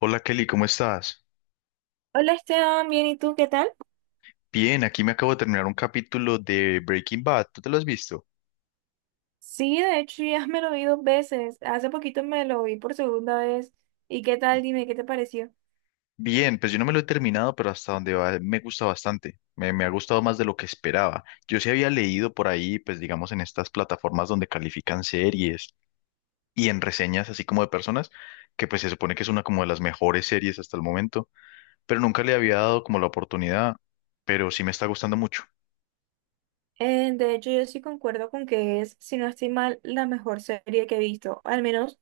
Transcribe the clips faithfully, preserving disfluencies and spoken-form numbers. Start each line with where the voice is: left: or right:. left: Hola Kelly, ¿cómo estás?
right: Hola Esteban, bien, ¿y tú qué tal?
left: Bien, aquí me acabo de terminar un capítulo de Breaking Bad. ¿Tú te lo has visto?
right: Sí, de hecho ya me lo vi dos veces. Hace poquito me lo vi por segunda vez. ¿Y qué tal? Dime, ¿qué te pareció?
left: Bien, pues yo no me lo he terminado, pero hasta donde va me gusta bastante. Me, me ha gustado más de lo que esperaba. Yo sí había leído por ahí, pues digamos en estas plataformas donde califican series y en reseñas así como de personas, que pues se supone que es una como de las mejores series hasta el momento, pero nunca le había dado como la oportunidad, pero sí me está gustando mucho.
right: Eh, de hecho, yo sí concuerdo con que es, si no estoy mal, la mejor serie que he visto. Al menos, o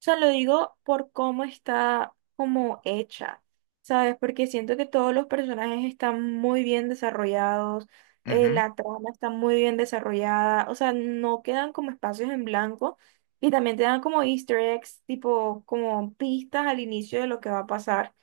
right: sea, lo digo por cómo está como hecha, ¿sabes? Porque siento que todos los personajes están muy bien desarrollados, eh,
left: Ujú,
right: la trama está muy bien desarrollada, o sea, no quedan como espacios en blanco, y también te dan como easter eggs, tipo como pistas al inicio de lo que va a pasar.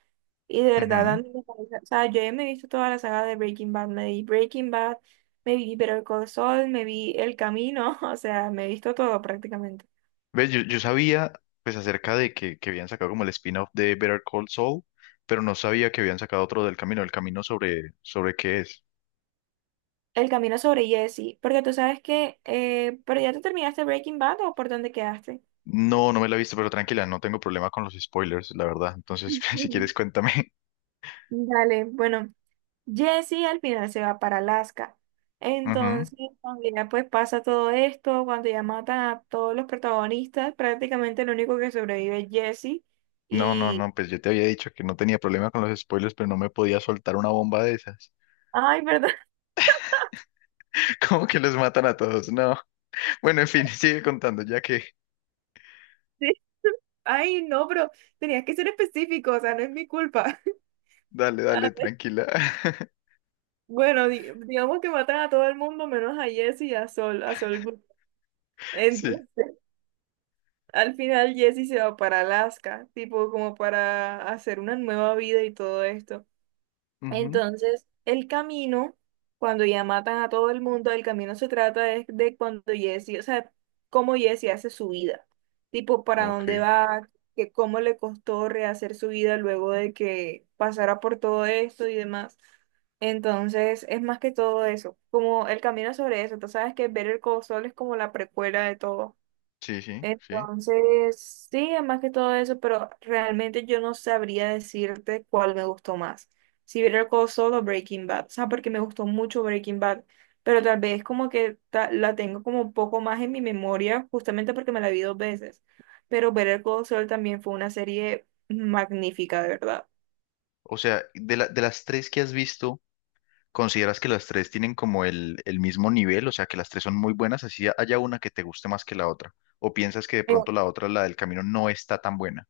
right: Y de verdad,
left: ujú.
right: Andy, me parece- o sea, yo ya me he visto toda la saga de Breaking Bad, me vi Breaking Bad, me vi Better Call Saul, me vi El Camino, o sea, me he visto todo prácticamente.
left: Ves Yo, yo sabía pues acerca de que, que habían sacado como el spin-off de Better Call Saul, pero no sabía que habían sacado otro del camino. ¿El camino sobre, sobre qué es?
right: El Camino sobre Jesse, porque tú sabes que, eh, pero ya tú terminaste Breaking Bad o por dónde quedaste.
left: No, no me la he visto, pero tranquila, no tengo problema con los spoilers, la verdad. Entonces, si
right: Ujú.
left: quieres, cuéntame.
right: Dale, bueno, Jesse al final se va para Alaska.
left: Ujú.
right: Entonces, cuando ya pues pasa todo esto, cuando ya matan a todos los protagonistas, prácticamente el único que sobrevive es Jesse
left: No, no,
right: y...
left: no, pues yo te había dicho que no tenía problema con los spoilers, pero no me podía soltar una bomba de esas.
right: Ay, perdón.
left: ¿Cómo que los matan a todos? No. Bueno, en fin, sigue contando, ya que...
right: Ay, no, pero tenías que ser específico, o sea, no es mi culpa.
left: Dale, dale,
right: Ah,
left: tranquila.
right: bueno, di- digamos que matan a todo el mundo menos a Jesse y a Sol, a Sol Goodman.
left: Sí.
right: Entonces, al final Jesse se va para Alaska, tipo como para hacer una nueva vida y todo esto.
left: Ujú.
right: Entonces, el camino, cuando ya matan a todo el mundo, el camino se trata es de cuando Jesse, o sea, cómo Jesse hace su vida, tipo para dónde
left: Ok.
right: va, que cómo le costó rehacer su vida luego de que pasara por todo esto y demás. Entonces, es más que todo eso, como el camino sobre eso. Tú sabes que Better Call Saul es como la precuela de todo.
left: Sí, sí, sí.
right: Entonces, sí, más que todo eso, pero realmente yo no sabría decirte cuál me gustó más. Si Better Call Saul o Breaking Bad, o sea, porque me gustó mucho Breaking Bad, pero tal vez como que ta- la tengo como un poco más en mi memoria, justamente porque me la vi dos veces. Pero Better Call Saul también fue una serie magnífica, de verdad.
left: O sea, de la- de las tres que has visto, ¿consideras que las tres tienen como el, el mismo nivel? O sea, que las tres son muy buenas, así haya una que te guste más que la otra. ¿O piensas que de pronto la otra, la del camino, no está tan buena?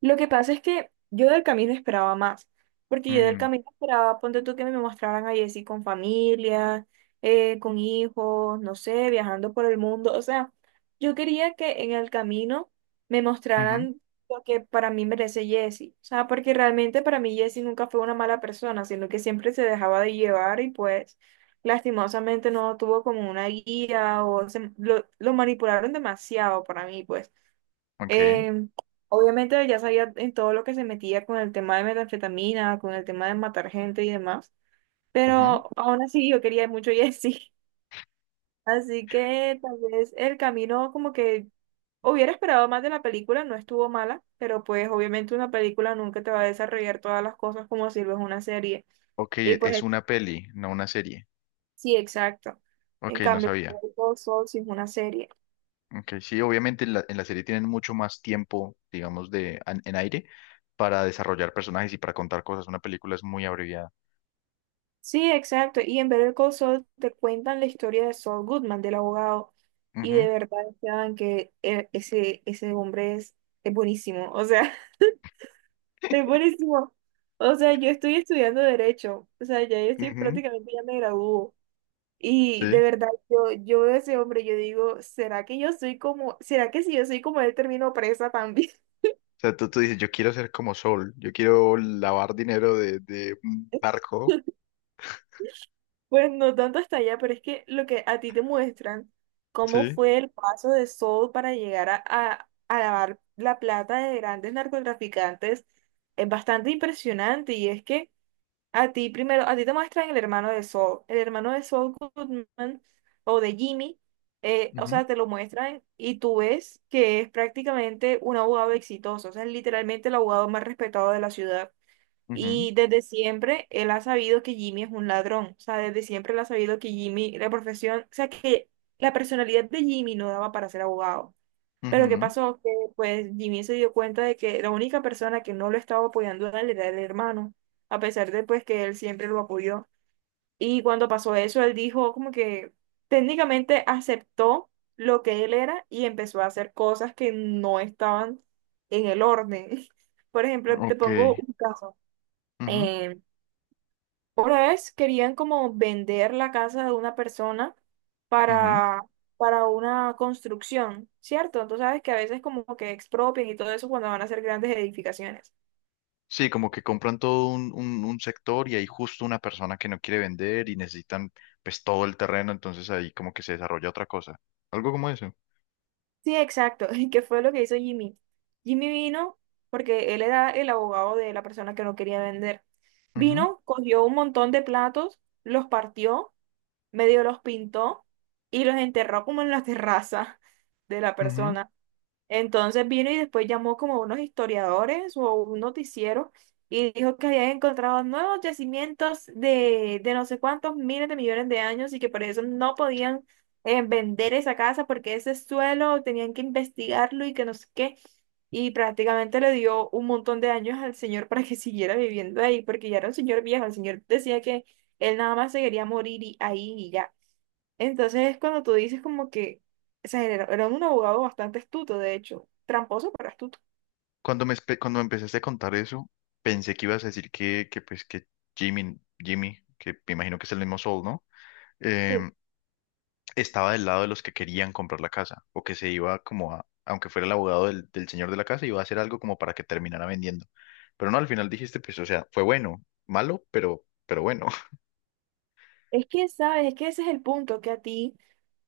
right: Lo que pasa es que yo del camino esperaba más, porque yo del
left: Mm,
right: camino esperaba, ponte tú que me mostraran a Jessie con familia, eh, con hijos, no sé, viajando por el mundo, o sea, yo quería que en el camino me
left: ujú,
right: mostraran lo que para mí merece Jessie, o sea, porque realmente para mí Jessie nunca fue una mala persona, sino que siempre se dejaba de llevar y pues lastimosamente no tuvo como una guía o se- lo, lo manipularon demasiado para mí, pues.
left: ok,
right: Em, Obviamente ya sabía en todo lo que se metía con el tema de metanfetamina, con el tema de matar gente y demás,
left: ujú.
right: pero aún así yo quería mucho a Jesse. Así que tal vez el camino como que hubiera esperado más de la película, no estuvo mala, pero pues obviamente una película nunca te va a desarrollar todas las cosas como si lo es una serie.
left: Ok,
right: Y
left: es
right: pues
left: una peli, no una serie.
right: sí, exacto. En
left: Ok, no
right: cambio,
left: sabía.
right: Better Call Saul sí es una serie.
left: Ok, sí, obviamente en la, en la serie tienen mucho más tiempo, digamos, de, an- en, aire para desarrollar personajes y para contar cosas. Una película es muy abreviada.
right: Sí, exacto. Y en Better Call Saul te cuentan la historia de Saul Goodman, del abogado. Y de
left: Ujú,
right: verdad, Esteban, que e- ese, ese hombre es, es buenísimo. O sea, es buenísimo. O sea, yo estoy estudiando Derecho. O sea, ya yo estoy
left: ujú,
right: prácticamente ya me gradúo. Y de
left: sí.
right: verdad, yo, yo veo a ese hombre, yo digo, ¿será que yo soy como, será que si yo soy como él termino presa también?
left: O sea, tú, tú dices, yo quiero ser como Sol, yo quiero lavar dinero de, de un barco,
right: Pues no tanto hasta allá, pero es que lo que a ti te muestran, cómo
left: sí.
right: fue el paso de Saul para llegar a, a, a lavar la plata de grandes narcotraficantes, es bastante impresionante. Y es que a ti primero, a ti te muestran el hermano de Saul, el hermano de Saul Goodman o de Jimmy, eh, o
left: Ujú,
right: sea, te lo muestran y tú ves que es prácticamente un abogado exitoso, o sea, es literalmente el abogado más respetado de la ciudad.
left: ujú,
right: Y desde siempre él ha sabido que Jimmy es un ladrón. O sea, desde siempre él ha sabido que Jimmy, la profesión, o sea, que la personalidad de Jimmy no daba para ser abogado. Pero ¿qué
left: ujú.
right: pasó? Que pues Jimmy se dio cuenta de que la única persona que no lo estaba apoyando a él era el hermano, a pesar de pues que él siempre lo apoyó. Y cuando pasó eso, él dijo como que técnicamente aceptó lo que él era y empezó a hacer cosas que no estaban en el orden. Por ejemplo, te
left: Ok.
right: pongo un caso.
left: Ujú,
right: Em, una vez querían como vender la casa de una persona
left: ujú.
right: para, para una construcción, ¿cierto? Tú sabes que a veces como que expropian y todo eso cuando van a hacer grandes edificaciones.
left: Sí, como que compran todo un, un, un sector y hay justo una persona que no quiere vender y necesitan pues todo el terreno, entonces ahí como que se desarrolla otra cosa. Algo como eso.
right: Sí, exacto. ¿Y qué fue lo que hizo Jimmy? Jimmy vino porque él era el abogado de la persona que no quería vender.
left: Ujú,
right: Vino, cogió un montón de platos, los partió, medio los pintó y los enterró como en la terraza de la
left: ujú.
right: persona. Entonces vino y después llamó como a unos historiadores o un noticiero y dijo que habían encontrado nuevos yacimientos de, de no sé cuántos miles de millones de años y que por eso no podían eh, vender esa casa porque ese suelo tenían que investigarlo y que no sé qué. Y prácticamente le dio un montón de años al señor para que siguiera viviendo ahí porque ya era un señor viejo. El señor decía que él nada más se quería morir y- ahí y ya. Entonces es cuando tú dices como que, o sea, era, era un abogado bastante astuto, de hecho, tramposo, pero astuto.
left: Cuando me, espe- cuando me empezaste a contar eso, pensé que ibas a decir que, que pues que Jimmy, Jimmy, que me imagino que es el mismo Sol, ¿no?
right: Sí,
left: Em, estaba del lado de los que querían comprar la casa o que se iba como a, aunque fuera el abogado del, del señor de la casa, iba a hacer algo como para que terminara vendiendo. Pero no, al final dijiste, pues, o sea, fue bueno, malo, pero, pero bueno.
right: es que, ¿sabes? Es que ese es el punto, que a ti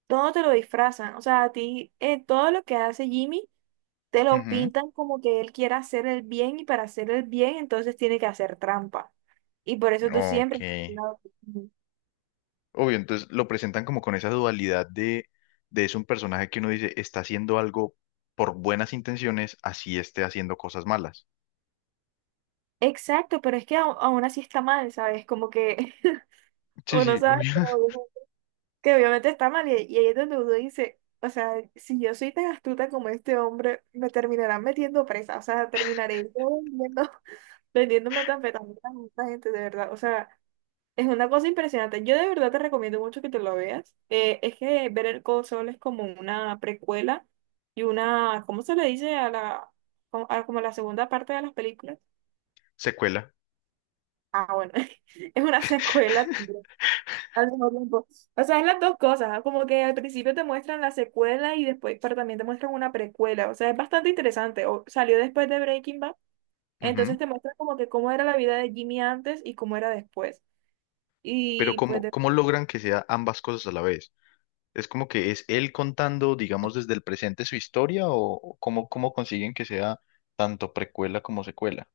right: todo te lo disfrazan, o sea, a ti eh, todo lo que hace Jimmy te lo
left: Ujú.
right: pintan como que él quiere hacer el bien y para hacer el bien entonces tiene que hacer trampa. Y por eso tú
left: Ok.
right: siempre... No.
left: Obvio, entonces lo presentan como con esa dualidad de, de es un personaje que uno dice está haciendo algo por buenas intenciones, así esté haciendo cosas malas.
right: Exacto, pero es que au- aún así está mal, ¿sabes? Como que
left: Sí,
right: uno
left: sí,
right: sabe
left: obvio.
right: todo, que obviamente está mal, y, y ahí es donde uno dice, o sea, si yo soy tan astuta como este hombre, me terminarán metiendo presa, o sea, terminaré yo vendiendo, vendiendo metanfetaminas a esta gente, de verdad, o sea, es una cosa impresionante. Yo de verdad te recomiendo mucho que te lo veas. Eh, es que ver el Saul es como una precuela y una, ¿cómo se le dice a la, como a- como la segunda parte de las películas?
left: Secuela.
right: Ah, bueno, es una secuela al mismo tiempo. O sea, es las dos cosas, ¿ah? Como que al principio te muestran la secuela y después, pero también te muestran una precuela. O sea, es bastante interesante. O, salió después de Breaking Bad, entonces
left: Ujú.
right: te muestran como que cómo era la vida de Jimmy antes y cómo era después.
left: Pero
right: Y pues
left: ¿cómo,
right: de
left: ¿cómo logran que sea ambas cosas a la vez? Es como que es él contando, digamos, desde el presente su historia o o cómo, cómo consiguen que sea tanto precuela como secuela.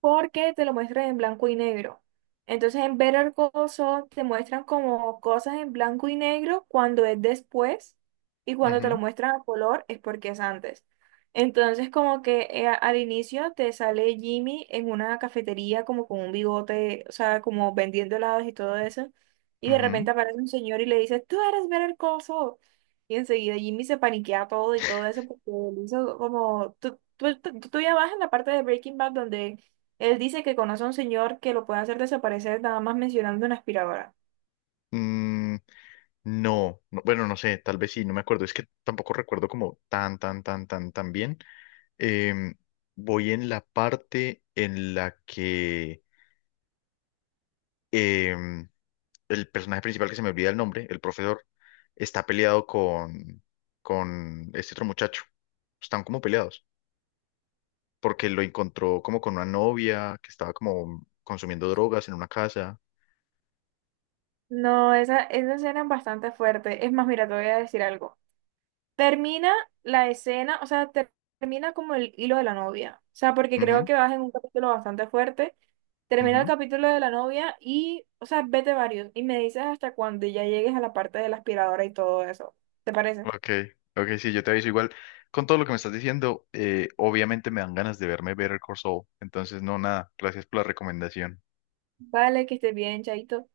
right: porque te lo muestran en blanco y negro. Entonces en Better Call Saul te muestran como cosas en blanco y negro cuando es después y cuando te
left: Ujú,
right: lo muestran a color es porque es antes. Entonces como que eh, al inicio te sale Jimmy en una cafetería como con un bigote, o sea, como vendiendo helados y todo eso. Y de
left: ujú.
right: repente aparece un señor y le dice, "tú eres Better Call Saul". Y enseguida Jimmy se paniquea todo y todo eso porque él hizo como, tú, tú, tú, tú ya vas en la parte de Breaking Bad donde él dice que conoce a un señor que lo puede hacer desaparecer nada más mencionando una aspiradora.
left: Mm, no, no, bueno, no sé, tal vez sí, no me acuerdo. Es que tampoco recuerdo como tan, tan, tan, tan, tan bien. Em, voy en la parte en la que em, el personaje principal, que se me olvida el nombre, el profesor, está peleado con, con este otro muchacho. Están como peleados porque lo encontró como con una novia que estaba como consumiendo drogas en una casa.
right: No, esa, esa escena es bastante fuerte. Es más, mira, te voy a decir algo. Termina la escena, o sea, ter- termina como el hilo de la novia. O sea, porque creo
left: Ujú,
right: que vas en un capítulo bastante fuerte. Termina el
left: ujú.
right: capítulo de la novia y, o sea, vete varios. Y me dices hasta cuando ya llegues a la parte de la aspiradora y todo eso. ¿Te parece?
left: Ok, ok, sí, yo te aviso igual. Con todo lo que me estás diciendo, eh, obviamente me dan ganas de verme Better Call Saul. Entonces, no, nada, gracias por la recomendación.
right: Vale, que estés bien, chaito.